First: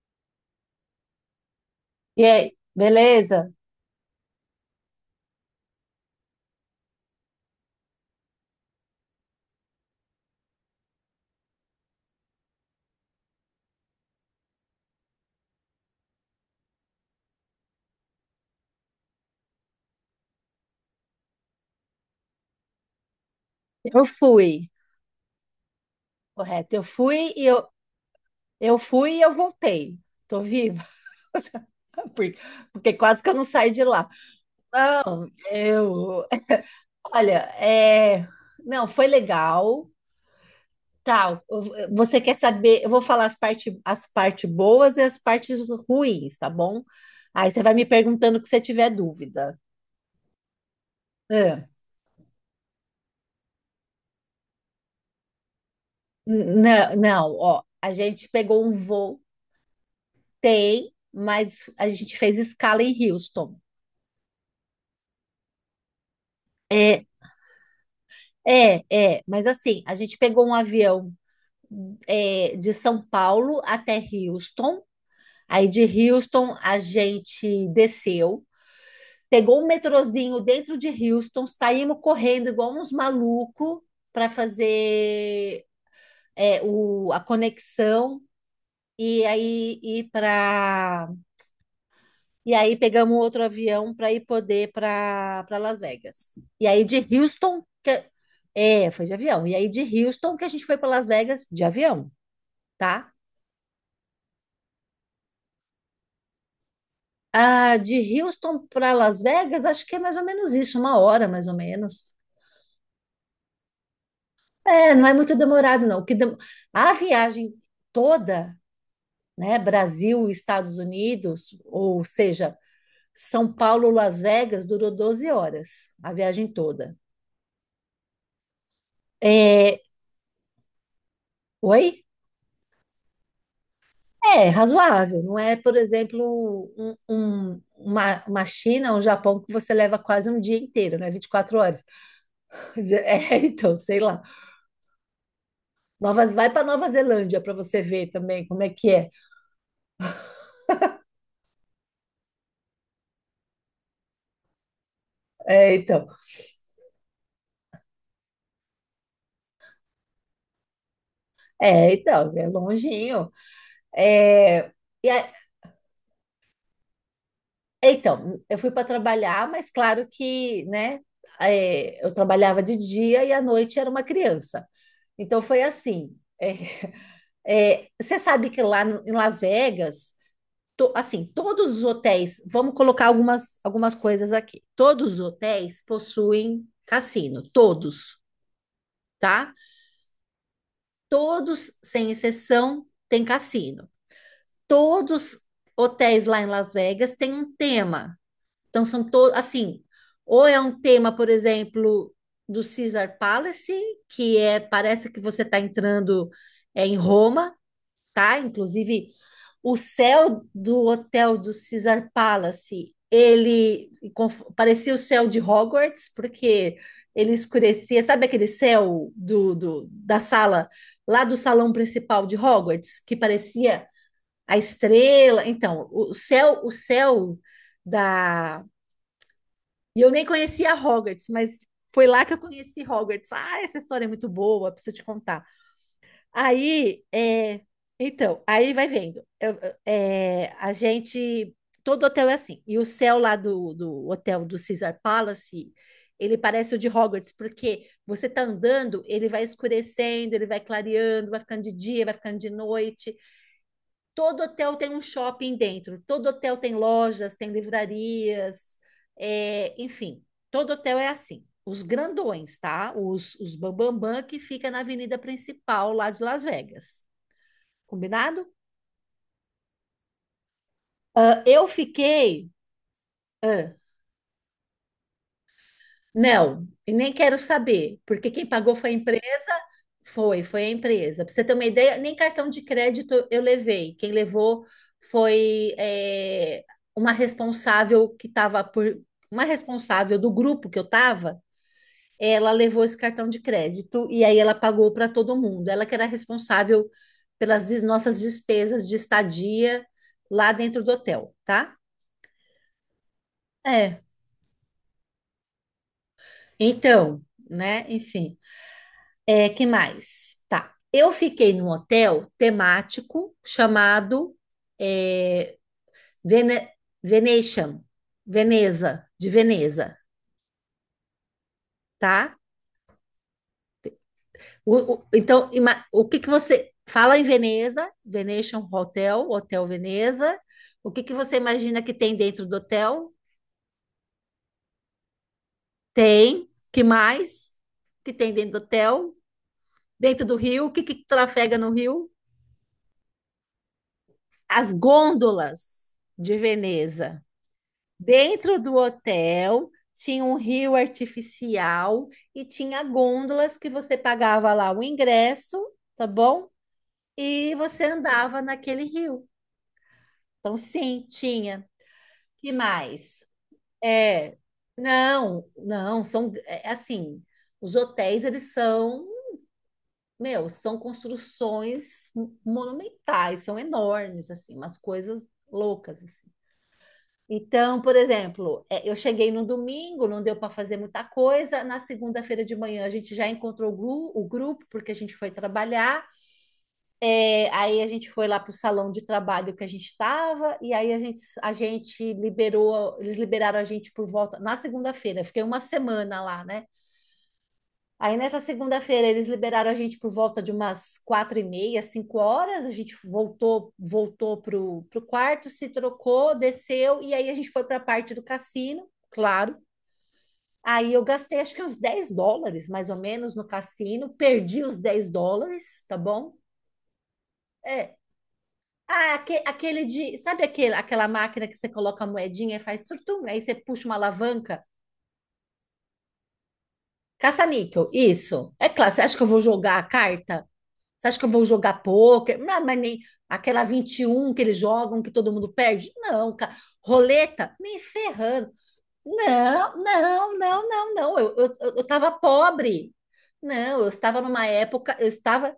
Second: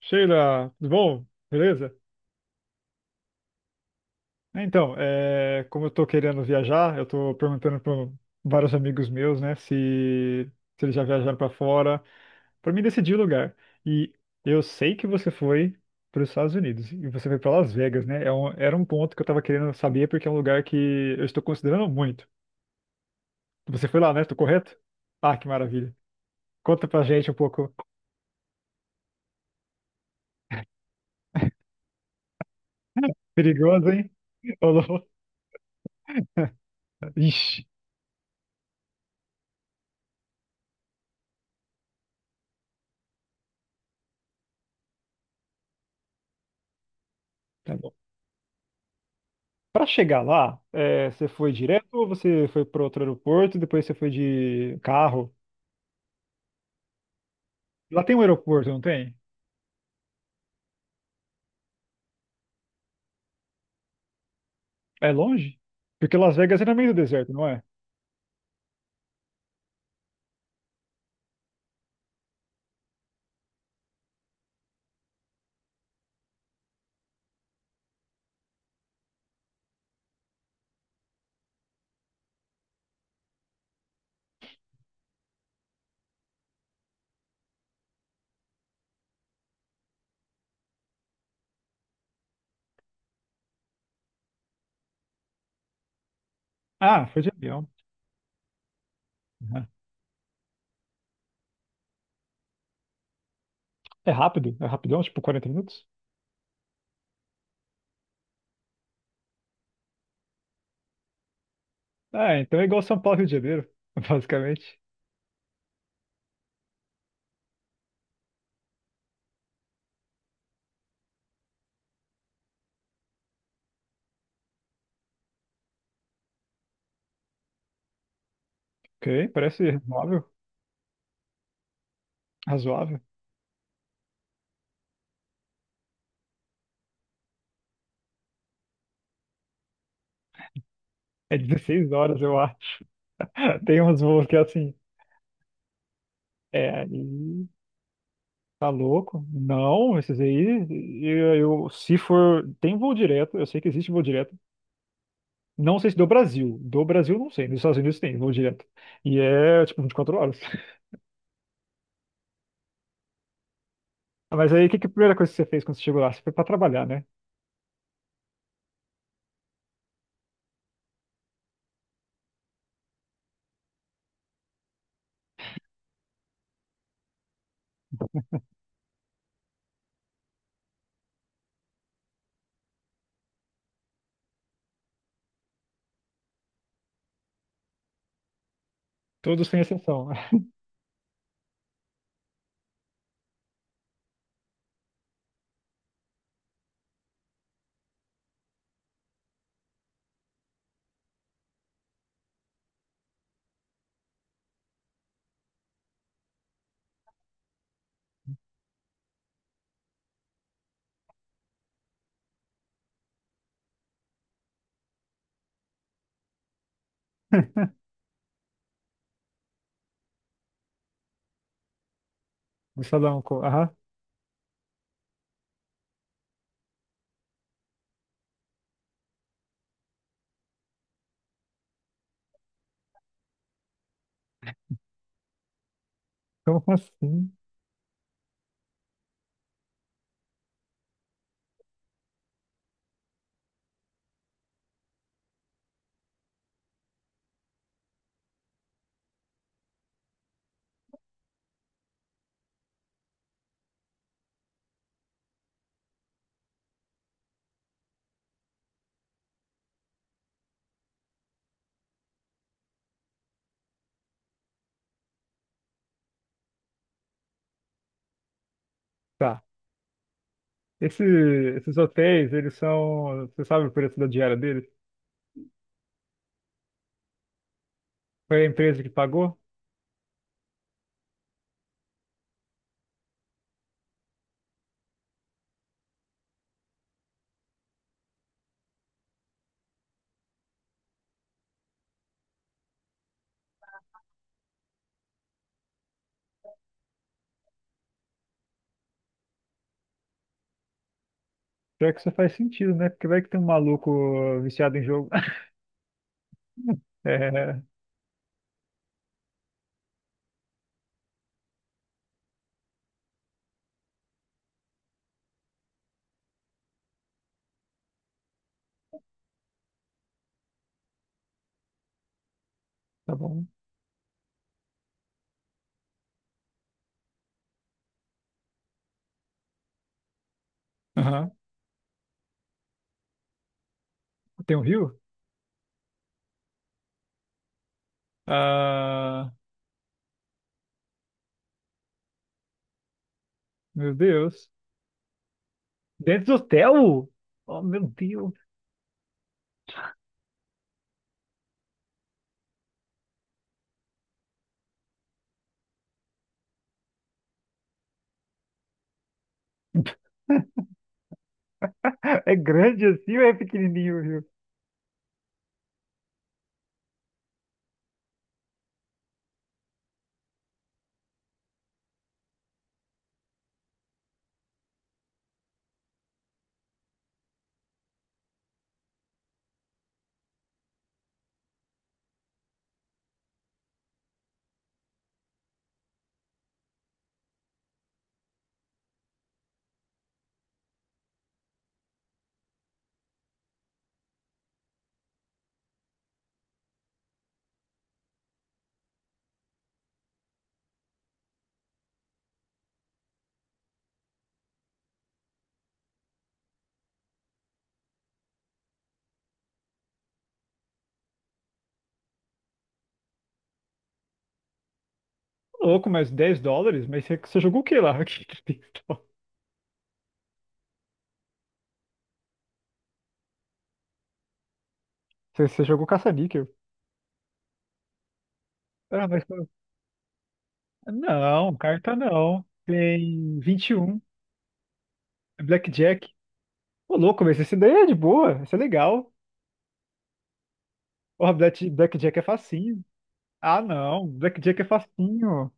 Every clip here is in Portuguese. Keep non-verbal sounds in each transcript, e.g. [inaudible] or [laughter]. Sheila, tudo bom? Beleza? E aí, beleza? Então, como eu tô querendo viajar, eu tô perguntando para vários amigos meus, né, se eles já viajaram para fora, para mim decidir o lugar. E eu sei que você foi para os Estados Unidos e você foi para Las Vegas, né? Era um ponto que eu tava querendo saber porque é um lugar que eu estou considerando muito. Você foi Eu lá, né? Tô fui, correto? Ah, que maravilha. correto. Conta pra gente um pouco. Eu fui e eu voltei. Tô viva. [laughs] Porque, porque quase que eu não saí de Perigoso, lá. hein? [laughs] Ô, louco. Não, eu, olha, Ixi. Não, foi legal. Tal. Você quer saber? Eu vou falar as parte boas e as partes ruins, tá bom? Aí você vai me perguntando que você tiver dúvida. Para chegar lá, você foi É. direto ou você foi para outro aeroporto e depois você foi de carro? Não, não, ó, a Lá tem um gente pegou aeroporto, um não tem? voo, tem, mas a gente fez escala em Houston. É longe? Porque Las Vegas é no meio do É, deserto, não é? é, é, mas assim, a gente pegou um avião de São Paulo até Houston, aí de Houston a gente desceu, pegou um metrozinho dentro de Houston, saímos correndo igual uns malucos para fazer a conexão e aí ir para E aí pegamos outro avião para ir poder para Las Vegas. E aí de Ah, foi de Houston, avião. Foi de avião. E Uhum. aí de Houston que a gente foi para Las Vegas de avião, tá? É rápido? É rapidão? Tipo 40 minutos? Ah, de Houston para Las Vegas, acho que é mais ou menos isso, 1 hora mais ou menos. Ah, então é igual São Paulo e Rio de Janeiro, [laughs] basicamente. É, não é muito demorado, não. A viagem toda, né, Brasil, e Estados Unidos, ou seja, São Paulo, Las Vegas, durou 12 horas, a viagem toda. Ok, parece É, razoável. Oi? Razoável. É razoável, não é, por exemplo, uma China, um Japão que você leva quase um dia inteiro, né? vinte e É quatro horas. 16 horas, eu acho. [laughs] é, [laughs] então, Tem sei uns lá. voos que é assim. Vai para É, aí Nova Zelândia para você ver também como é tá que é. louco? Não, esses aí, se for. Tem voo direto, eu sei que existe voo direto. É, Não sei se então, do Brasil. Do Brasil, não sei. Nos Estados Unidos tem, vou direto. E tipo, 24 horas. [laughs] é, então, é longinho. Mas aí, o É, que que é a e primeira coisa é- que você fez quando você chegou lá? Você foi pra trabalhar, né? é, então, eu fui para trabalhar, mas claro que, né, eu trabalhava de dia e à noite era uma criança. Então foi assim. Você sabe que lá em Las Vegas. Assim, todos os hotéis, vamos colocar algumas coisas aqui. Todos os hotéis possuem cassino, todos, Todos tá? sem exceção. Todos, sem exceção, têm cassino. Todos hotéis lá em Las Vegas têm um tema. Então são todos, assim, ou é um tema, por exemplo, do Caesar Palace, que é parece que você está entrando em Roma, tá? Inclusive, o céu do hotel do Caesar Palace, ele parecia o céu de Hogwarts, porque ele [laughs] escurecia, sabe aquele céu da sala, lá do salão principal de No Hogwarts, que salão. Aham. parecia a estrela? Então, o céu da. E eu nem conhecia Hogwarts, mas foi lá que eu conheci Hogwarts. Ah, essa história é muito boa, preciso te contar. Então, como Aí, assim? Aí vai vendo. É, a gente, Todo hotel é assim. E o céu lá do hotel do Caesar Palace, ele parece o de Hogwarts, porque você tá andando, ele vai escurecendo, ele vai clareando, vai ficando de dia, vai ficando de noite. Todo hotel tem um shopping dentro, todo hotel tem lojas, tem livrarias, enfim, todo hotel é assim. Os grandões, tá? Os bambambam que fica na avenida principal lá de Las Vegas. Combinado? Tá. Esse, Ah, eu esses hotéis, fiquei. eles são. Você sabe o ah, preço da diária deles? Não, e nem quero saber, porque Foi quem a pagou empresa que foi a empresa, pagou? foi a empresa. Para você ter uma ideia, nem cartão de crédito eu levei. Quem levou foi uma responsável que estava por, uma responsável do grupo que eu estava, ela levou esse cartão de crédito e aí ela pagou para todo mundo. Ela que era responsável pelas nossas despesas de estadia lá dentro do hotel, tá? Pior que isso faz sentido, né? Porque vai que tem um maluco É. viciado em jogo. [laughs] Então, É, né, enfim. É, que mais? Tá. Eu fiquei num hotel temático chamado é, Vene- Venetian, Veneza, de Veneza, tá? tá bom. Então, o que que você fala em Veneza, Venetian Hotel, Hotel Veneza? O que que Aham. você imagina que tem dentro do hotel? Tem um rio? Tem. Que mais? Que tem dentro do hotel? Ah, Dentro do rio? O que que trafega no rio? meu Deus. As gôndolas Dentro do de hotel? Veneza. Oh, meu Deus. Dentro do hotel tinha um rio artificial e tinha gôndolas que você pagava lá o ingresso, tá bom? E você andava naquele rio. Então, sim, tinha. [laughs] É Que grande assim mais? ou é pequenininho, viu? É, não, não, são assim, os hotéis eles são, meu, são construções monumentais, são enormes assim, umas coisas loucas. Então, por exemplo, eu cheguei no domingo, não deu para fazer muita coisa. Na segunda-feira de manhã a gente já encontrou o grupo, porque a gente foi trabalhar. É, aí a gente foi lá para o salão de trabalho que a gente estava, e aí a gente liberou, eles liberaram a gente por volta na segunda-feira. Eu fiquei uma semana lá, né? Aí nessa segunda-feira eles liberaram a gente por volta de umas 4h30, 5 horas. A gente voltou pro quarto, se trocou, desceu e aí a gente foi para a parte do cassino, claro. Aí eu gastei acho que uns US$ 10, mais ou menos, no cassino. Perdi os US$ 10, Louco, tá mas bom? 10 dólares? Mas você jogou o que lá? É. [laughs] Que 10 dólares? Ah, aquele de. Sabe aquela máquina que você coloca a moedinha e faz surtum? Aí você puxa uma alavanca? Você jogou caça-níquel. Caça-níquel, isso. É claro, você Ah, acha que mas eu vou jogar a carta? Você acha que eu vou não, jogar carta pôquer? não. Não, mas nem Tem aquela vinte e vinte um. e um que eles jogam, que todo É mundo perde? Blackjack. Não, cara. Ô, louco, mas Roleta? esse daí Nem é de boa, ferrando. esse é legal. Não, não, não, não, não. Porra, Eu, eu, eu eu tava Blackjack é facinho. pobre. Ah, Não, eu não, estava numa Blackjack é época, eu facinho. estava,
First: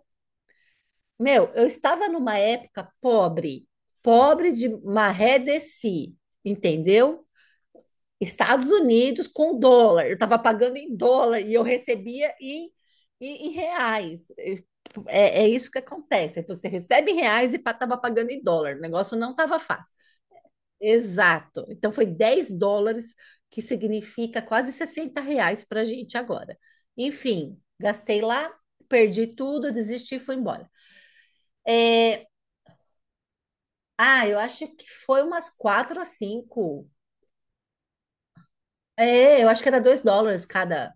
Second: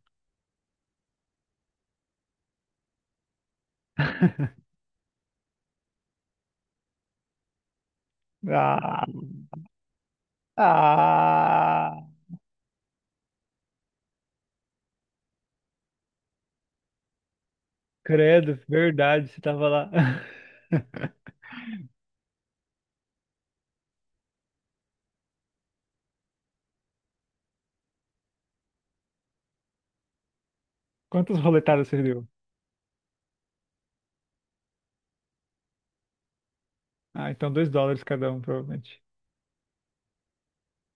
meu, eu estava numa época pobre. Pobre de maré de si, entendeu? Estados Ah, Unidos com dólar. Eu estava pagando em dólar e eu ah, recebia em, em reais. É, é isso que acontece. Você recebe em reais e estava pagando em credo, dólar. O negócio verdade, não você estava tava lá. fácil. [laughs] Exato. Então foi US$ 10, que significa quase R$ 60 para a gente agora. Enfim, gastei lá, perdi tudo, desisti e fui embora. Quantas roletadas você É, deu? ah, eu acho que foi umas 4 a 5. Ah, então 2 dólares cada um, provavelmente. É, eu acho que era US$ 2 cada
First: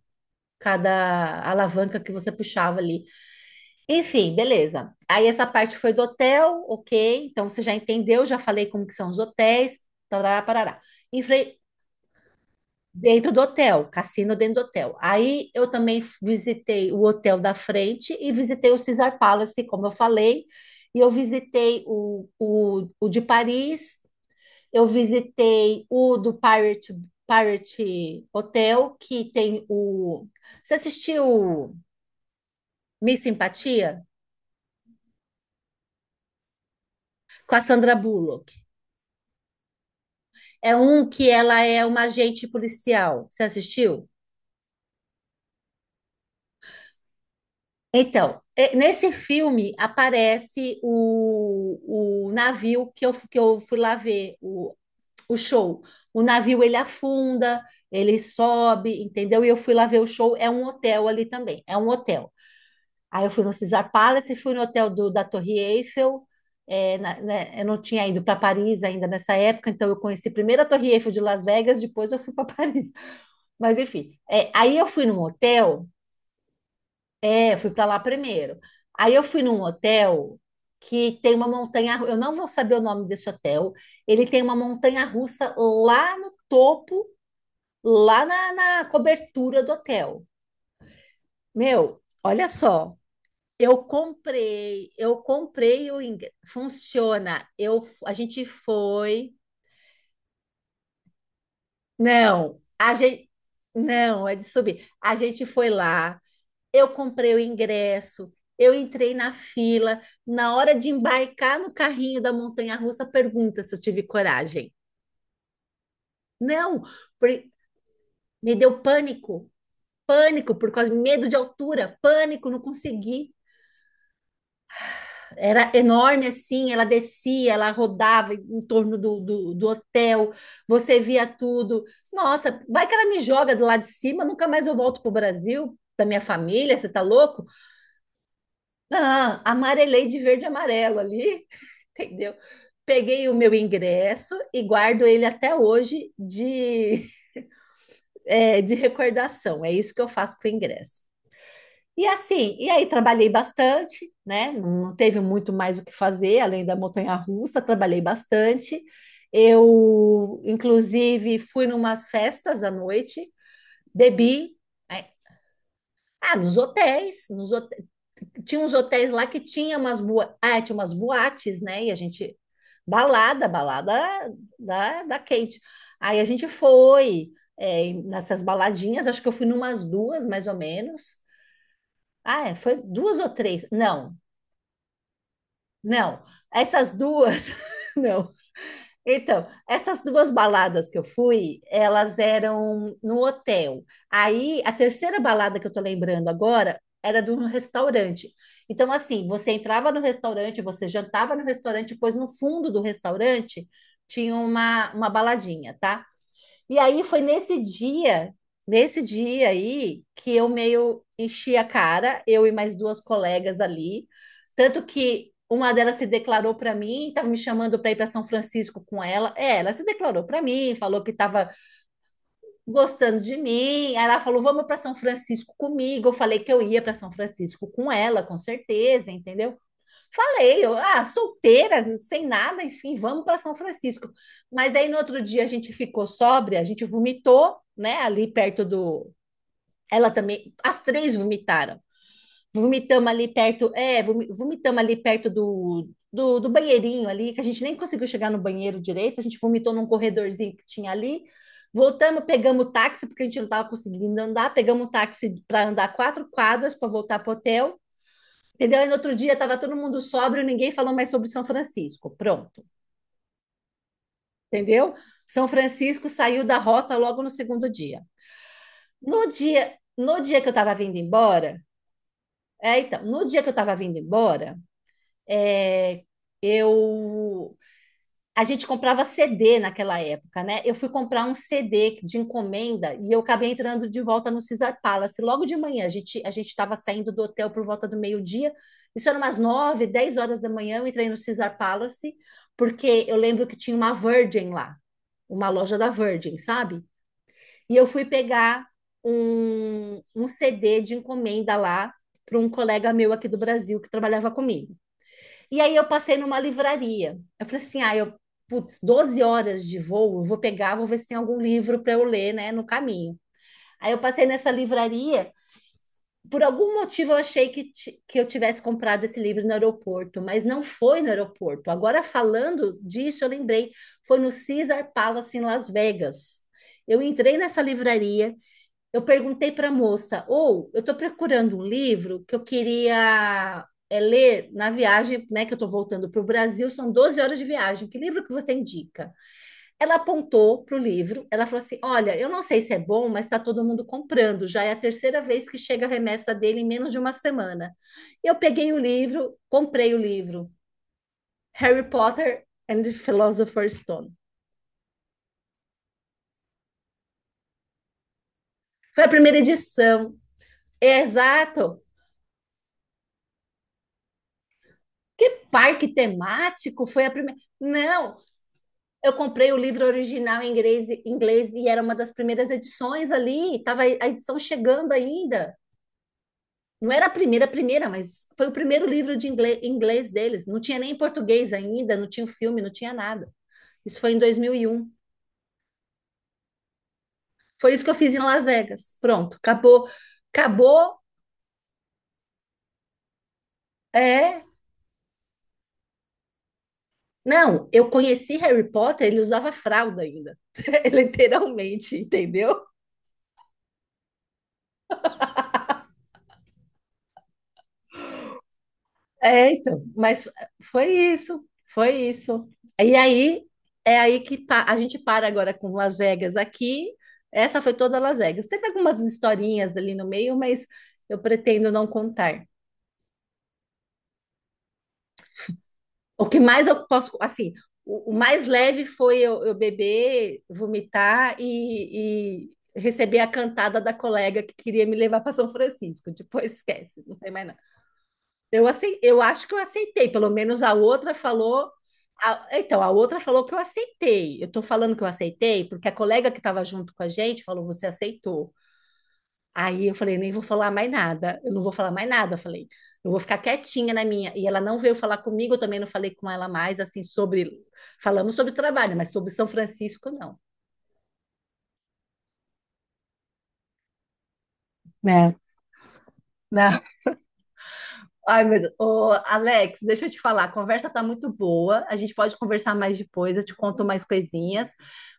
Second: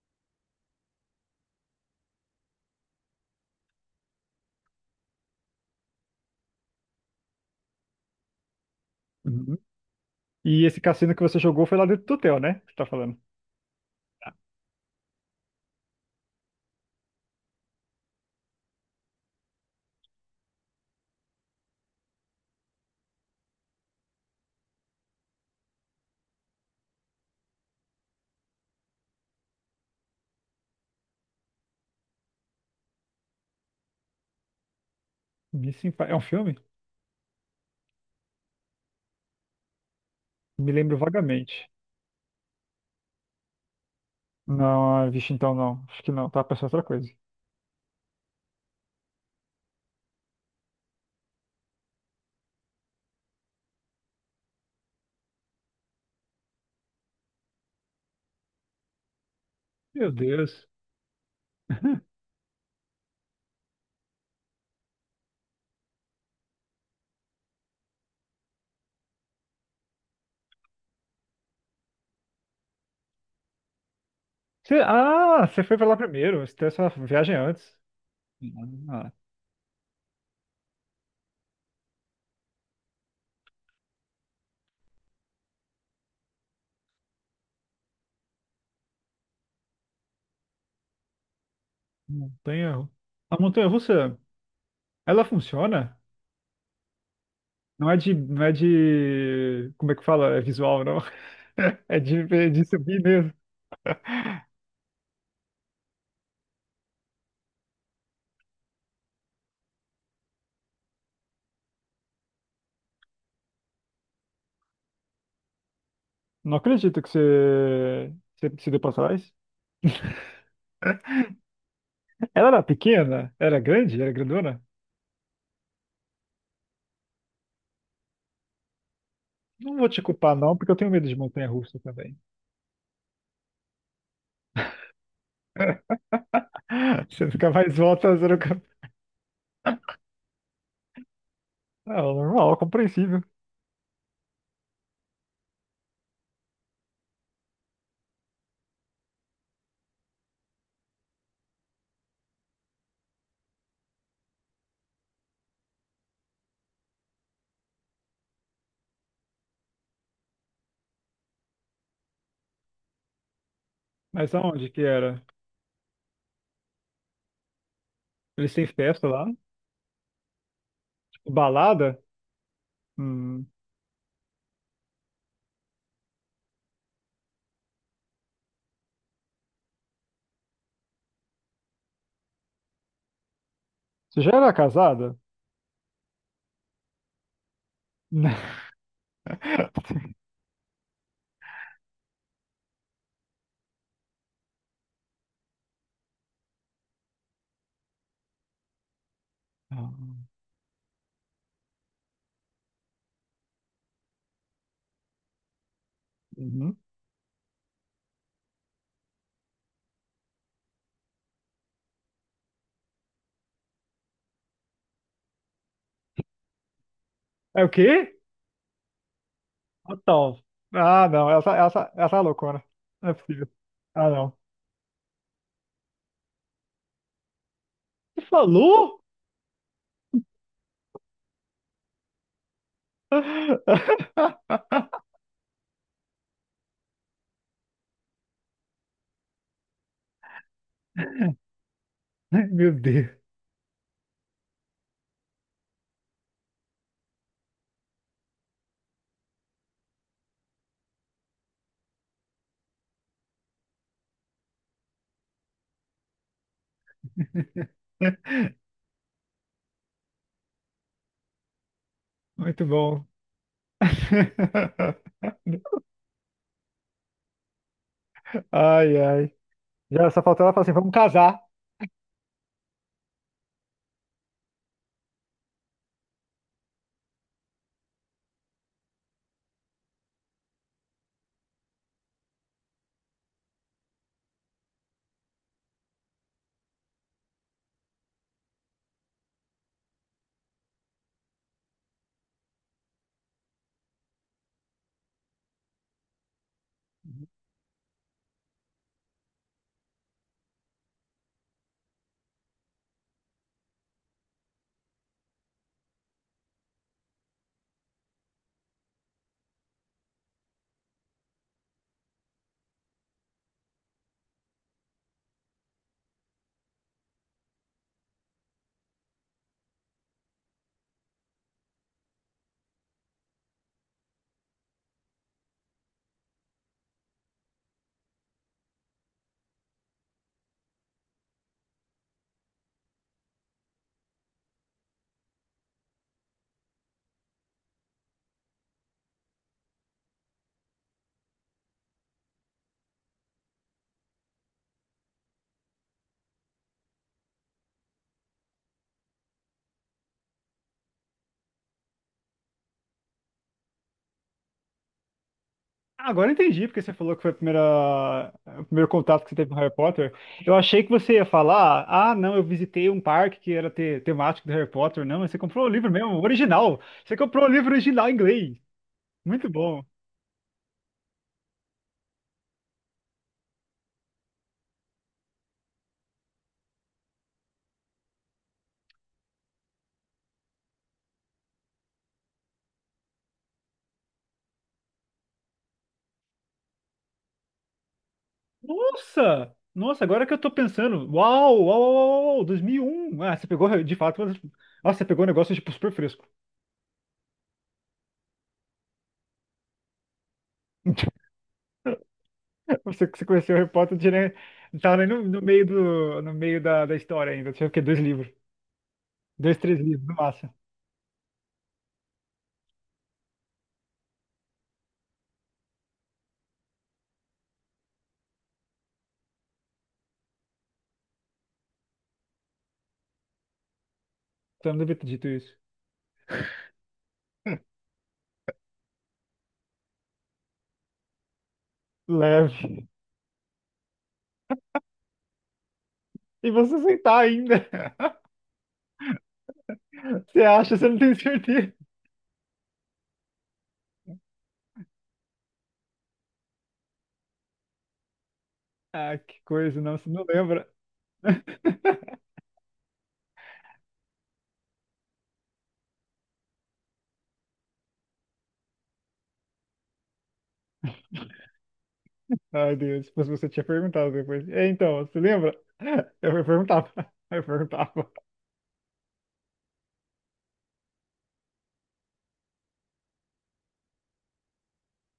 cada alavanca que você puxava ali. Enfim, beleza. Aí essa parte foi do hotel, ok. Então você já entendeu, já falei como que são os hotéis, tarará, E parará. esse cassino que você Enfrei jogou foi lá dentro do hotel, né? Você tá falando. dentro do hotel, Tá. cassino dentro do hotel. Aí eu também visitei o hotel da frente e visitei o Caesar Palace, como eu falei. E eu visitei o de Paris, eu visitei o do Pirate, Pirate Hotel, que tem o. Você assistiu Miss Simpatia, Missing Impa- É um filme? com a Sandra Bullock. Me É lembro um que ela vagamente. é uma agente policial. Você assistiu? Não, ah, vixe, então não. Acho que não, tá pensando outra coisa. Então, nesse filme aparece o navio que eu, que eu fui lá ver, o show. O navio ele afunda, ele sobe, entendeu? E eu fui lá ver o Meu show. É um Deus. hotel ali também, é um [laughs] hotel. Aí eu fui no Caesar Palace, fui no hotel da Torre Eiffel. Né, eu não tinha ido para Paris ainda nessa época, então eu conheci primeiro a Torre Eiffel de Las Vegas, depois eu fui para [laughs] Paris. Mas enfim, aí Você- eu fui num ah, você foi hotel, pra lá primeiro. Você tem essa viagem fui antes. para lá primeiro. Ah, Aí eu fui num hotel que tem uma montanha, eu não vou saber o nome desse hotel. Ele tem uma montanha russa lá no topo, lá na cobertura do hotel. Meu, olha montanha. só. A montanha Eu russa. comprei, eu Ela comprei funciona? o ingresso. Funciona. Eu, Não é a de, não gente é foi. de, como é que fala? É visual, não? [laughs] É de, é Não, de a subir gente. mesmo. Não, é de subir. A gente foi lá, eu comprei o ingresso, eu entrei na fila. Na hora de embarcar no carrinho da montanha-russa, pergunta se eu tive coragem. Não Não, acredito que por- você me se deu deu pra trás. pânico, pânico por causa de medo de altura, Ela pânico, não era pequena? consegui. Era grande? Era grandona? Era enorme assim, ela descia, ela rodava em torno do Não vou te hotel, culpar, não, porque eu tenho você medo de via montanha-russa tudo. também. Nossa, vai que ela me joga do lado de cima, nunca mais eu volto pro Brasil, da minha família, você tá [laughs] Você louco? fica mais volta, você nunca... Ah, amarelei de verde e amarelo ali, [laughs] Ah, entendeu? normal, compreensível. Peguei o meu ingresso e guardo ele até hoje de, [laughs] de recordação. É isso que eu faço com o ingresso. E assim, e aí trabalhei bastante, né? Não teve muito mais o que fazer além da montanha-russa, trabalhei bastante. Eu, inclusive, fui numas festas à noite, Mas bebi. aonde que é, era? Ah, nos hotéis, Eles tinha têm uns festa hotéis lá lá? que tinha umas Tipo, boates, né? E a balada? gente, Hum. balada da quente. Aí a gente foi nessas baladinhas, acho que eu fui numas duas, mais ou menos. Ah, foi duas ou três? Não, Você já era casada? Não, essas duas, [laughs] não. [laughs] Então, essas duas baladas que eu fui, elas eram no hotel. Aí, a terceira balada que eu tô lembrando agora era de um restaurante. Então, assim, você entrava no Não. restaurante, você jantava no restaurante, depois no fundo do restaurante tinha uma baladinha, tá? E Uhum. aí foi nesse dia aí, que eu meio enchi a cara, eu e mais duas colegas ali. Tanto que uma delas se declarou para mim, estava me É o chamando para ir para quê? São Francisco com ela. É, ela se declarou Total. para mim, falou Ah, que não, estava essa é loucura. Não é gostando de possível. mim. Aí Ah, ela não. falou: "Vamos para São Francisco comigo". Eu falei que eu ia para São Francisco com Você ela, com falou? certeza, entendeu? Falei, eu, solteira, sem nada, enfim, vamos para São [laughs] Francisco. Mas aí no outro dia a gente ficou sóbria, a gente vomitou, né, ali perto do. Ela também, as três vomitaram. Ai, meu Vomitamos Deus. ali perto, é, vomitamos ali perto do banheirinho ali, que a gente nem conseguiu chegar no banheiro direito, a gente vomitou num corredorzinho que tinha ali. Voltamos, pegamos o táxi, porque a gente não estava conseguindo andar, pegamos um táxi para andar 4 quadras para voltar para o hotel. Entendeu? E no outro dia estava todo mundo sóbrio, ninguém falou mais sobre São Francisco. Pronto, Muito bom. entendeu? São [laughs] Francisco saiu da rota logo no segundo dia. Ai, No ai. dia, Já no só dia faltou que eu ela falar assim, estava vamos vindo casar. embora, então, no dia que eu estava vindo embora, é, eu a gente comprava CD naquela época, né? Eu fui comprar um CD de encomenda e eu acabei entrando de volta no Caesar Palace. Logo de manhã, a gente estava saindo do hotel por volta do meio-dia. Isso era umas 9, 10 horas da manhã, eu entrei no Caesar Palace, porque eu lembro que tinha uma Virgin lá, uma loja da Virgin, sabe? E eu fui pegar um CD de encomenda lá para um colega meu aqui do Brasil que trabalhava comigo. E aí eu passei numa livraria. Eu falei assim, ah, eu, putz, 12 horas de voo, eu vou pegar, vou ver se tem algum livro para eu ler, né, no caminho. Aí eu passei nessa livraria, por algum motivo eu achei que, que eu tivesse comprado esse livro no aeroporto, mas não foi no aeroporto. Agora falando disso, eu lembrei, foi no Caesar Palace em Las Vegas. Eu entrei nessa livraria, eu perguntei para a moça, ou eu estou procurando um livro que eu queria é, ler na viagem, né, que eu estou voltando para o Brasil, são 12 horas de viagem, que livro que você indica? Ela apontou para o livro, ela falou assim, olha, eu não sei se é bom, mas está todo mundo comprando, já é a terceira vez que chega a remessa dele em menos de uma semana. Eu peguei o livro, comprei o livro, Harry Potter and the Philosopher's Stone. Agora eu entendi porque você falou que foi a primeira, o primeiro Foi a contato que você primeira teve com Harry Potter. edição, Eu achei que é você ia exato, falar, ah, não, eu visitei um parque que era temático do Harry Potter. Não, você que comprou o parque livro mesmo, o original. temático foi a Você primeira? comprou o livro original em Não, inglês. eu Muito comprei o bom. livro original em inglês, inglês e era uma das primeiras edições ali, estava a edição chegando ainda. Não era a primeira, mas foi o primeiro livro de inglês, inglês deles. Não tinha nem em português ainda, não tinha o filme, não tinha nada. Isso foi em 2001. Foi isso que eu fiz em Las Vegas. Pronto, Nossa! acabou. Nossa, agora que eu tô Acabou. pensando. Uau, uau, uau, uau, uau, 2001. Ah, você pegou de fato. É. Nossa, você pegou um negócio tipo super fresco. Não, eu conheci Harry Potter, ele usava fralda ainda. [laughs] [laughs] Literalmente, entendeu? Você conheceu o Harry Potter, né? Tava nem no meio da história ainda. Tinha o quê? Dois livros. É, Dois, três então, livros, no mas máximo. foi isso, foi isso. E aí, é aí que a gente para agora com Las Vegas aqui. Essa foi toda Las Vegas. Teve algumas historinhas ali no meio, mas eu pretendo não contar. Então eu não devia ter dito isso. O que mais eu posso, assim, o mais leve foi eu beber, vomitar e Leve. receber a cantada da colega que queria me levar para São Francisco. E Depois [laughs] você esquece, não aceitar tem mais nada. ainda. [laughs] Eu acho que eu aceitei, pelo Você menos a acha, você não outra tem falou. certeza. Então, a outra falou que eu aceitei. Eu tô falando que eu aceitei, porque a colega que estava junto com a gente falou: você aceitou. Ah, que coisa, Aí eu não, você falei: não nem vou lembra. falar mais nada. Eu não vou falar mais nada. Eu falei: eu vou ficar quietinha na minha. E ela não veio falar comigo, eu também não falei com ela mais, assim, sobre. Falamos sobre trabalho, mas sobre São Francisco, não. Ai, Deus, se você tinha perguntado depois. É, então, você É, lembra? [laughs] Eu né? perguntava. Eu perguntava. Ai, meu Deus. Ô, Alex, deixa eu te falar, a conversa tá muito boa. A gente pode conversar mais depois, eu te conto mais coisinhas,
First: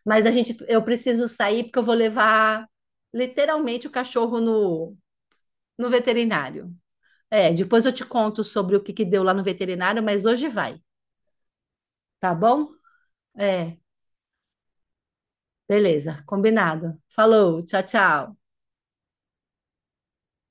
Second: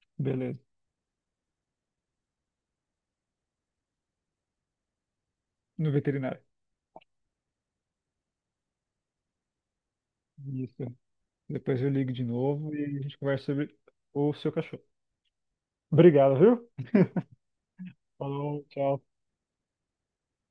mas a gente Beleza. eu preciso sair porque eu vou levar literalmente o cachorro no No veterinário. veterinário. É, depois eu te conto sobre o que que deu lá no veterinário, mas hoje vai, Isso. Depois eu ligo de tá bom? novo e a gente conversa sobre É, o seu cachorro. beleza, Obrigado, viu? combinado. Falou, tchau, tchau. Falou, tchau.